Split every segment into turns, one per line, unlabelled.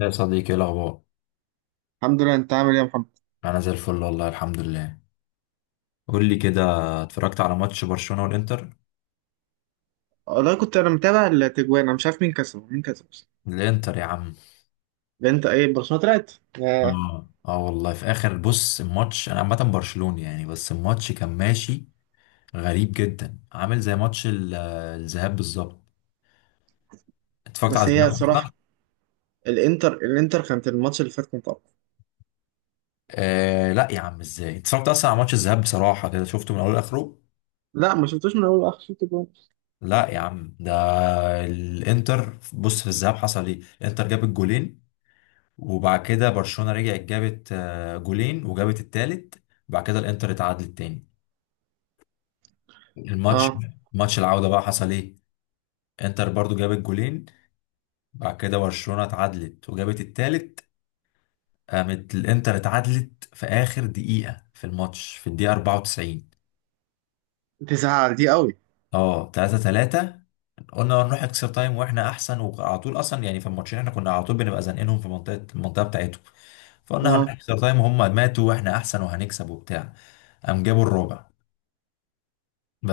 يا صديقي، ايه الاخبار؟
الحمد لله، انت عامل ايه يا محمد؟
انا زي الفل والله الحمد لله. قول لي كده، اتفرجت على ماتش برشلونة والانتر؟
والله كنت انا متابع التجوان، انا مش عارف مين كسب، مين كسب بس.
الانتر يا عم.
انت ايه، برشلونه طلعت؟ ياه.
اه والله في اخر بص الماتش انا عامه برشلوني يعني، بس الماتش كان ماشي غريب جدا، عامل زي ماتش الذهاب بالظبط. اتفرجت على
بس هي
الذهاب؟
صراحه، الانتر كانت الماتش اللي فات كنت اقوى.
آه لا يا عم، ازاي اتفرجت اصلا على ماتش الذهاب بصراحه؟ كده شفته من اوله لاخره.
لا، ما شفتوش من اول لاخر، شفت جوان.
لا يا عم، ده الانتر بص. في الذهاب حصل ايه؟ الانتر جاب الجولين، وبعد كده برشلونة رجعت جابت جولين وجابت التالت، وبعد كده الانتر اتعادلت تاني الماتش.
اه،
ماتش العودة بقى حصل ايه؟ انتر برضو جابت جولين، بعد كده برشلونة اتعادلت وجابت التالت، قامت الانتر اتعادلت في اخر دقيقة في الماتش، في الدقيقة 94.
تزعل دي قوي.
اه، 3-3. قلنا نروح اكسترا تايم واحنا احسن، وعلى طول اصلا يعني في الماتشين احنا كنا على طول بنبقى زنقينهم في المنطقة بتاعتهم. فقلنا هنروح
اه،
اكسترا تايم وهم ماتوا واحنا احسن وهنكسب وبتاع. قام جابوا الرابع،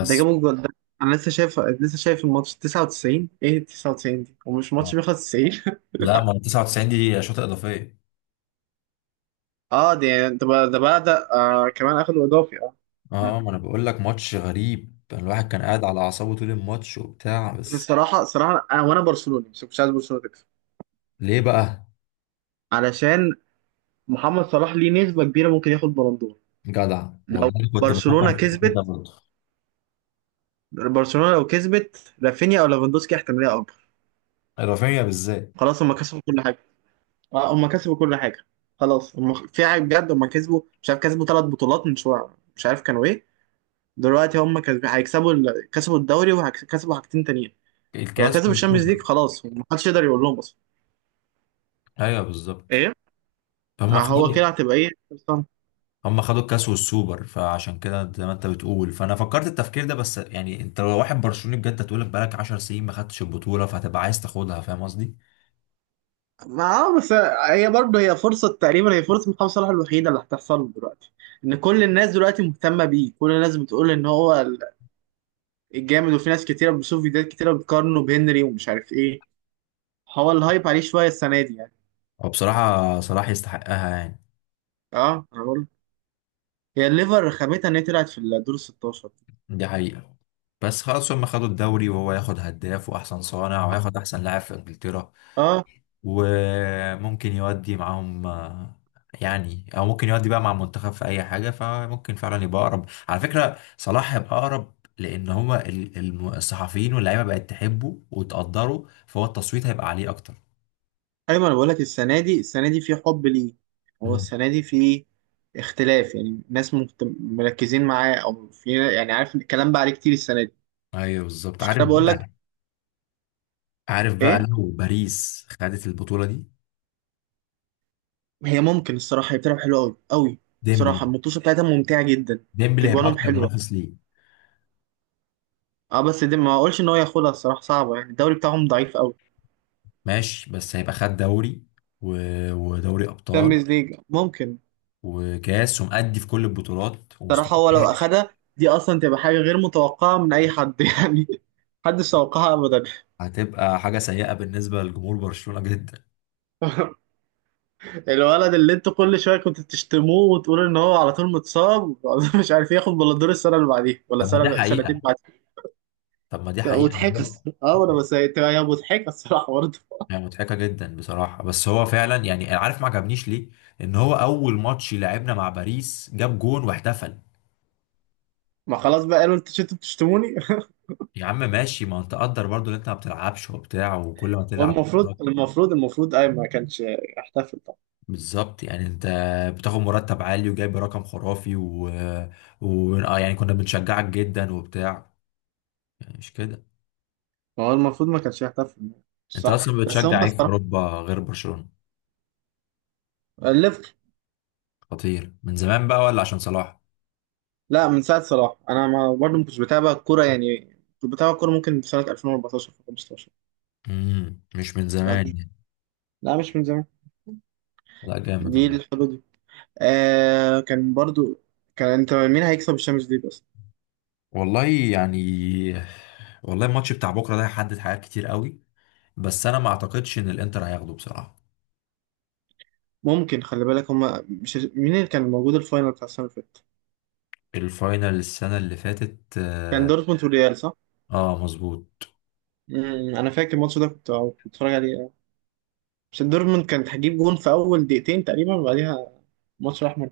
ده جابوا الجول ده. انا لسه شايف الماتش 99، ايه 99 دي؟ ومش
آه.
ماتش بيخلص 90.
لا ما هو 99 دي شوطة إضافية.
اه دي، ده آه، كمان اخدوا اضافي، اه. مم.
اه، ما انا بقول لك ماتش غريب، الواحد كان قاعد على اعصابه طول الماتش وبتاع،
بس
بس.
الصراحه انا وانا برشلوني، بس كنتش عايز برشلونه تكسب.
ليه بقى؟
علشان محمد صلاح ليه نسبة كبيرة ممكن ياخد بلندور.
جدع
لو
والله، كنت
برشلونة
بفكر في
كسبت،
كده برضه.
لو كسبت رافينيا او ليفاندوسكي احتمالية اكبر.
إضافية بالذات.
خلاص هم كسبوا كل حاجة. اه هم كسبوا كل حاجة. خلاص هم في حاجة بجد، هم كسبوا، مش عارف كسبوا 3 بطولات من شوية، مش عارف كانوا ايه. دلوقتي هم كسبوا، كسبوا الدوري وهيكسبوا حاجتين تانيين. ولو
الكاس
كسبوا الشامبيونز
والسوبر.
ليج، خلاص محدش يقدر يقول لهم اصلا.
ايوه بالظبط.
ايه؟
هم
آه،
خدوا،
هو كده هتبقى ايه.
هم خدوا الكاس والسوبر، فعشان كده زي ما انت بتقول، فانا فكرت التفكير ده، بس يعني انت لو واحد برشلوني بجد هتقول بقالك 10 سنين ما خدتش البطولة، فهتبقى عايز تاخدها. فاهم قصدي؟
ما اه، بس هي برضه، هي فرصة محمد صلاح الوحيدة اللي هتحصل له دلوقتي. إن كل الناس دلوقتي مهتمة بيه، كل الناس بتقول إن هو الجامد. وفي ناس كتيرة، بشوف فيديوهات كتيرة بتقارنه بهنري، ومش عارف إيه. هو الهايب عليه شوية السنة دي يعني.
وبصراحة صلاح يستحقها يعني.
اه أنا بقول، هي الليفر رخامتها إن هي طلعت في الدور ال 16.
دي حقيقة. بس خلاص هم خدوا الدوري، وهو ياخد هداف وأحسن صانع وياخد أحسن لاعب في إنجلترا،
اه،
وممكن يودي معاهم يعني، أو ممكن يودي بقى مع المنتخب في أي حاجة. فممكن فعلا يبقى أقرب. على فكرة صلاح يبقى أقرب، لأن هما الصحفيين واللعيبة بقت تحبه وتقدره، فهو التصويت هيبقى عليه أكتر.
أيوة، أنا بقول لك السنة دي، السنة دي في حب ليه. هو
مم.
السنة دي في اختلاف، يعني ناس مركزين معاه، أو في، يعني عارف، الكلام بقى عليه كتير السنة دي.
أيوه بالظبط.
مش كده
عارف
بقول لك؟
بقى، عارف بقى
إيه،
لو باريس خدت البطولة دي.
هي ممكن الصراحة، هي بتلعب حلوة أوي أوي.
ديمبلي،
صراحة المطوشة بتاعتها ممتعة جدا.
ديمبلي هيبقى
تجوانهم
أكتر
حلوة.
منافس ليه.
اه، بس دي ما أقولش إن هو ياخدها، الصراحة صعبة يعني، الدوري بتاعهم ضعيف أوي.
ماشي، بس هيبقى خد دوري و... ودوري ابطال
تشامبيونز ليج ممكن.
وكاس، ومأدي في كل البطولات ومستمر.
صراحة، هو لو أخدها دي أصلا تبقى حاجة غير متوقعة من أي حد يعني، محدش توقعها أبدا.
هتبقى حاجه سيئه بالنسبه لجمهور برشلونه جدا.
الولد اللي انتوا كل شوية كنتوا تشتموه، وتقولوا إن هو على طول متصاب مش عارف ياخد بلندور السنة اللي بعديها، ولا
طب ما دي
سنة سنتين
حقيقه.
بعديها.
طب ما دي حقيقه
مضحكة
هو-
الصراحة، اه، أنا بس هي مضحكة الصراحة برضه.
يعني مضحكه جدا بصراحه، بس هو فعلا يعني أنا عارف ما عجبنيش ليه. ان هو اول ماتش لعبنا مع باريس جاب جون واحتفل.
ما خلاص بقى، قالوا انتوا شفتوا بتشتموني.
يا عم ماشي، ما انت قدر برضو ان انت ما بتلعبش وبتاع، وكل ما تلعب.
والمفروض المفروض المفروض اي ما كانش يحتفل طبعا.
بالظبط يعني، انت بتاخد مرتب عالي وجايب رقم خرافي يعني كنا بنشجعك جدا وبتاع، يعني مش كده.
هو المفروض ما كانش يحتفل
انت
صح.
اصلا
بس هم
بتشجع ايه في
الصراحه.
اوروبا غير برشلونة؟
الليفر.
خطير من زمان بقى ولا عشان صلاح؟
لا، من ساعه صلاح، انا ما برضه ما كنتش بتابع الكوره يعني. كنت بتابع الكوره ممكن في سنه 2014، في 15.
مش من زمان يعني.
لا مش من زمان،
لا جامد
دي
والله.
الحدود دي. آه كان برضو، انت مين هيكسب الشامبيونز ليج بس؟
والله يعني، والله الماتش بتاع بكره ده هيحدد حاجات كتير قوي، بس انا ما اعتقدش ان الانتر هياخده بصراحة.
ممكن، خلي بالك، هما مش مين اللي كان موجود الفاينل بتاع السنه اللي فاتت؟
الفاينل السنة اللي فاتت،
كان
اه.
دورتموند والريال صح؟
آه، مظبوط.
انا فاكر الماتش ده، كنت بتفرج عليه. مش دورتموند كانت هتجيب جون في اول دقيقتين تقريبا، وبعديها ماتش احمر.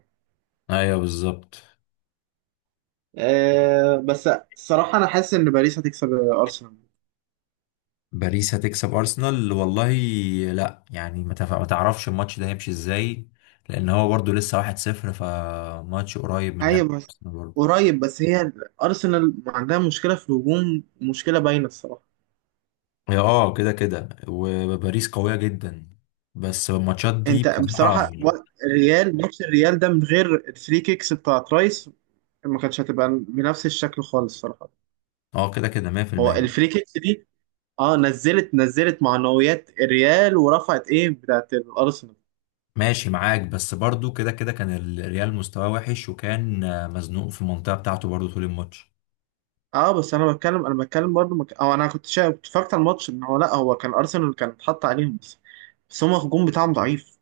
ايوه بالظبط.
أه بس الصراحه، انا حاسس ان باريس هتكسب ارسنال.
باريس هتكسب ارسنال والله. لا يعني، ما تعرفش الماتش ده هيمشي ازاي، لان هو برضو لسه 1-0، فماتش قريب من ناحية
ايوه بس،
ارسنال برضو.
قريب بس هي، ارسنال عندها مشكله في الهجوم، مشكله باينه الصراحه.
هي اه، كده كده، وباريس قوية جدا، بس الماتشات دي
انت
بصراحة.
بصراحه و- الريال ماتش الريال ده من غير الفري كيكس بتاعت رايس ما كانتش هتبقى بنفس الشكل خالص الصراحه.
اه كده كده،
هو
100%.
الفري كيكس دي، اه، نزلت معنويات الريال ورفعت ايه بتاعت الارسنال.
ماشي معاك، بس برضو كده كده كان الريال مستواه وحش، وكان مزنوق في المنطقة بتاعته برضو طول الماتش.
اه بس انا بتكلم، برضو او انا كنت اتفرجت على الماتش، ان هو، لا هو كان ارسنال كان اتحط عليهم بس. بس هما الهجوم بتاعهم ضعيف،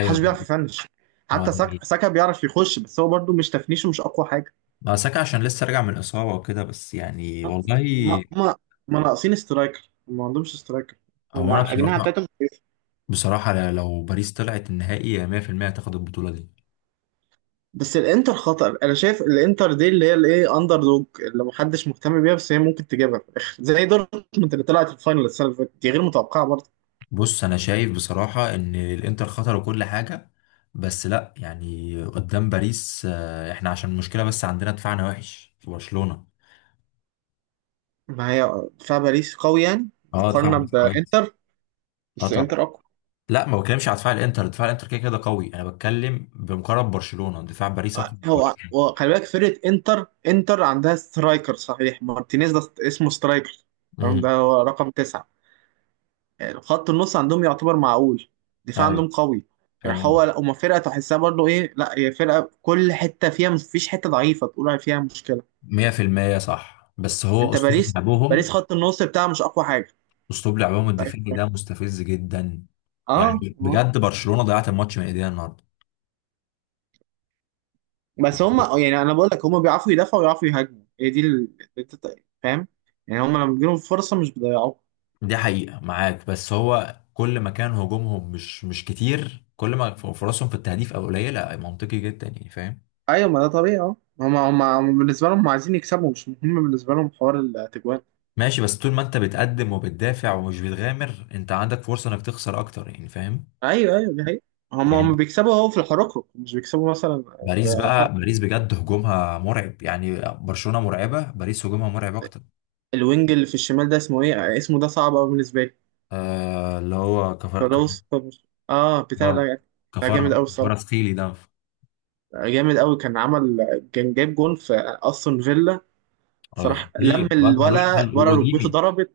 محدش بيعرف يفنش.
اه
حتى
ده حقيقي.
ساكا بيعرف يخش، بس هو برضو مش تفنيشه، مش اقوى حاجه.
ما ساكا عشان لسه راجع من اصابة وكده، بس يعني والله.
هما هما ناقصين سترايكر، هم ما عندهمش سترايكر.
هو انا
هما أجنحة
بصراحة،
بتاعتهم كويسة.
بصراحة لو باريس طلعت النهائي 100% هتاخد البطولة دي.
بس الانتر خطر، انا شايف الانتر دي اللي هي الايه اندر دوج اللي محدش مهتم بيها، بس هي ممكن تجيبها في الاخر، زي دورتموند اللي طلعت الفاينل السنه اللي فاتت دي، غير متوقعه.
بص، أنا شايف بصراحة إن الإنتر خطر وكل حاجة، بس لأ يعني قدام باريس إحنا عشان المشكلة بس عندنا دفاعنا وحش في برشلونة.
ما هي دفاع باريس قوي يعني،
أه دفاع
مقارنة
باريس كويس.
بإنتر.
أه
بس
طبعا.
إنتر أقوى.
لأ، ما بتكلمش على دفاع الإنتر، دفاع الإنتر كده كده قوي. أنا بتكلم بمقارنة برشلونة، دفاع باريس أقوى
آه،
من
هو
برشلونة.
هو خلي بالك، فرقة إنتر عندها سترايكر صحيح، مارتينيز ده اسمه سترايكر، تمام؟
امم.
ده هو رقم 9، يعني خط النص عندهم يعتبر معقول، دفاع
أيوه،
عندهم قوي. يعني
فاهم
هو،
قصدك.
لا هما فرقة تحسها برضه إيه، لا هي فرقة كل حتة فيها، مفيش حتة ضعيفة تقول عليها فيها مشكلة.
100% صح، بس هو
أنت
أسلوب
باريس، باريس
لعبهم،
خط النص بتاعها مش أقوى حاجة.
اسلوب لعبهم الدفاعي ده مستفز جدا.
اه
يعني بجد برشلونة ضيعت الماتش من ايديها النهارده.
بس هم، يعني انا بقول لك، هم بيعرفوا يدافعوا ويعرفوا يهاجموا، هي دي اللي انت فاهم. يعني هم لما بيجيلهم فرصه مش بيضيعوها.
دي حقيقة معاك، بس هو كل ما كان هجومهم مش كتير، كل ما فرصهم في التهديف او قليلة. منطقي جدا يعني، فاهم.
ايوه، ما ده طبيعي، اه، هم بالنسبه لهم عايزين يكسبوا، مش مهم بالنسبه لهم حوار التجوان.
ماشي، بس طول ما انت بتقدم وبتدافع ومش بتغامر، انت عندك فرصة انك تخسر اكتر يعني، فاهم.
ايوه ايوه، دي حقيقة. هم
يعني
بيكسبوا اهو في الحركة، مش بيكسبوا مثلا
باريس
بفرق.
بقى، باريس بجد هجومها مرعب. يعني برشلونة مرعبة، باريس هجومها مرعب اكتر.
الوينج اللي في الشمال ده اسمه ايه؟ ده صعب قوي بالنسبه لي.
آه اللي هو
فلوس، اه بتاع
كفر.
ده، ده جامد قوي
كفارة
الصراحه.
سخيلي ده.
جامد قوي، كان عمل، كان جايب جون في استون فيلا.
اه
صراحه
خطير،
لم
واد ملوش حل.
ولا ركبته
واوديمي،
ضربت.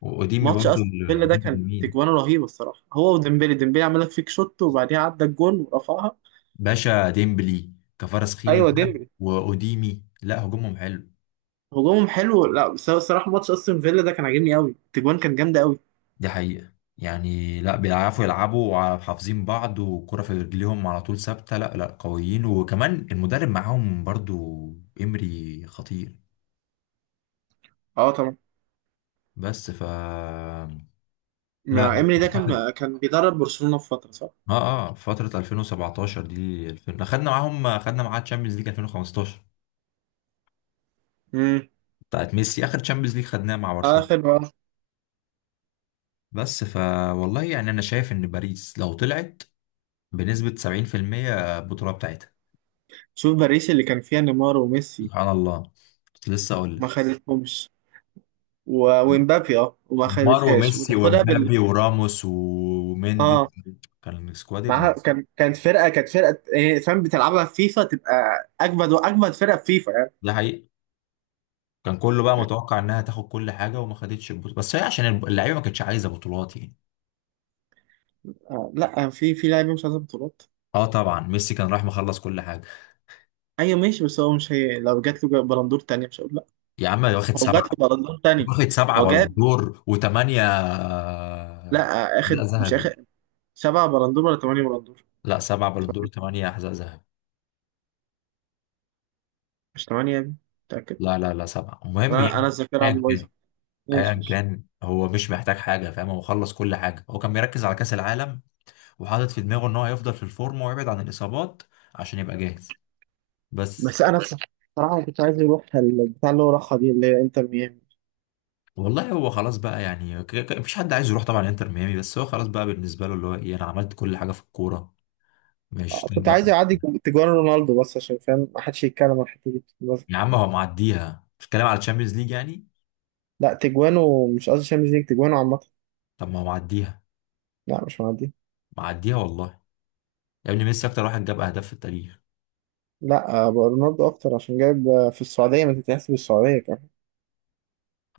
واوديمي
ماتش
برضو
استون فيلا ده
الوينج
كان
اليمين.
تجوانه رهيبه الصراحه، هو وديمبلي عمل لك فيك شوت، وبعديها عدى الجون ورفعها.
باشا ديمبلي، كفارس خيلي
ايوه،
ده،
ديمبلي.
واوديمي. لا هجومهم حلو.
هجومهم حلو، لا، بس هو الصراحه ماتش استون فيلا ده كان عاجبني قوي، التجوان كان جامده قوي.
دي حقيقة. يعني لا، بيعرفوا يلعبوا وحافظين بعض، والكرة في رجليهم على طول ثابتة. لا لا، قويين، وكمان المدرب معاهم برضو. إمري خطير.
اه طبعا.
بس ف لا لا
ايمري ده
أعتقد.
كان بيدرب برشلونه في فتره، صح؟
اه اه، فترة 2017 دي، 2000 خدنا معاهم، خدنا معاها تشامبيونز ليج 2015
امم
بتاعت ميسي. اخر تشامبيونز ليج خدناها مع برشلونة.
اخر بقى،
بس ف والله يعني انا شايف ان باريس لو طلعت بنسبة 70% البطولة بتاعتها.
شوف باريس اللي كان فيها نيمار وميسي،
سبحان الله، كنت لسه اقول
ما
لك.
خدتهمش، و... ومبابي، اه، وما
نيمار
خدتهاش
وميسي
وتاخدها بال.
ومبابي وراموس وميندي،
اه،
كان سكواد
معاها
ابن.
كانت فرقه إيه، فاهم، بتلعبها في فيفا تبقى اجمد، واجمد فرقه في فيفا يعني.
ده حقيقي. كان كله بقى متوقع انها تاخد كل حاجة، وما خدتش البطولة، بس هي عشان اللعيبة ما كانتش عايزة بطولات يعني.
آه لا، آه، في لعيبه مش عايزه بطولات.
اه طبعا، ميسي كان راح مخلص كل حاجة.
ايوه ماشي، بس هو مش، هي لو جات له بلندور تانية مش هقول لا.
يا عم، واخد
هو جات
سبعة.
له بلندور تانية.
واخد سبعة
هو
بالون
جاب،
دور وثمانية
لا آه، اخد،
حذاء
مش اخد
ذهبي.
7 بلندور ولا 8 بلندور؟
لا، سبعة بالون دور وثمانية حذاء ذهبي.
مش 8 يا ابني، متأكد؟
لا لا لا، سبعة، المهم
انا
يعني
الذاكرة
ايا
عندي
كان.
بايظة.
ايا
ماشي ماشي.
كان، هو مش محتاج حاجه فاهم، هو خلص كل حاجه، هو كان مركز على كاس العالم وحاطط في دماغه ان هو هيفضل في الفورم ويبعد عن الاصابات عشان يبقى جاهز، بس.
بس انا بصراحة، كنت عايز يروح البتاع اللي هو راحها دي اللي هي انتر ميامي.
والله هو خلاص بقى يعني، مفيش حد عايز يروح طبعا انتر ميامي، بس هو خلاص بقى بالنسبه له اللي هو ايه، انا عملت كل حاجه في الكوره. مش
آه،
طيب.
كنت عايز يعدي، تجوان رونالدو، بس عشان فاهم ما حدش يتكلم عن الحتة دي بس.
يا عم هو معديها، بتتكلم على الشامبيونز ليج يعني.
لا، تجوانه، مش قصدي شامبيونز ليج، تجوانه عامة.
طب ما هو معديها.
لا مش معدي.
معديها والله. يا ابني ميسي اكتر واحد جاب اهداف في التاريخ.
لا آه، بقى رونالدو اكتر، عشان جايب آه، في السعوديه، ما تتحسب السعوديه كمان.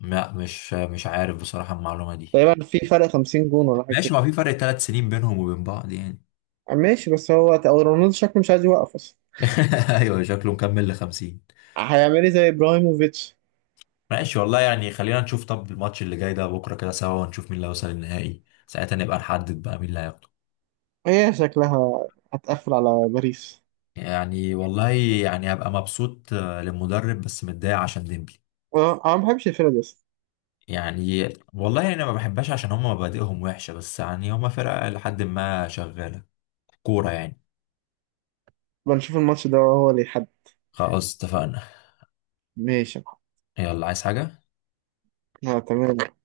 لا، مش مش عارف بصراحه المعلومه دي.
تقريبا في فرق 50 جون ولا حاجه
ماشي،
كده.
ما في فرق 3 سنين بينهم وبين بعض يعني.
آه، ماشي، بس هو أو رونالدو شكله مش عايز يوقف اصلا.
ايوه شكله مكمل ل 50.
هيعمل ايه، زي ابراهيموفيتش.
ماشي والله يعني، خلينا نشوف طب الماتش اللي جاي ده بكره كده سوا، ونشوف مين اللي هيوصل النهائي، ساعتها نبقى نحدد بقى مين اللي هياخده.
هي شكلها هتقفل على باريس.
يعني والله، يعني هبقى مبسوط للمدرب بس متضايق عشان ديمبلي.
آه، انا ما بحبش الفرقه دي اصلا.
يعني والله انا ما بحبهاش، عشان هم مبادئهم وحشه، بس يعني هم فرقه لحد ما شغاله كوره يعني.
بنشوف الماتش ده هو اللي يحدد.
خلاص اتفقنا.
ماشي.
يلا، عايز حاجه؟
آه، تمام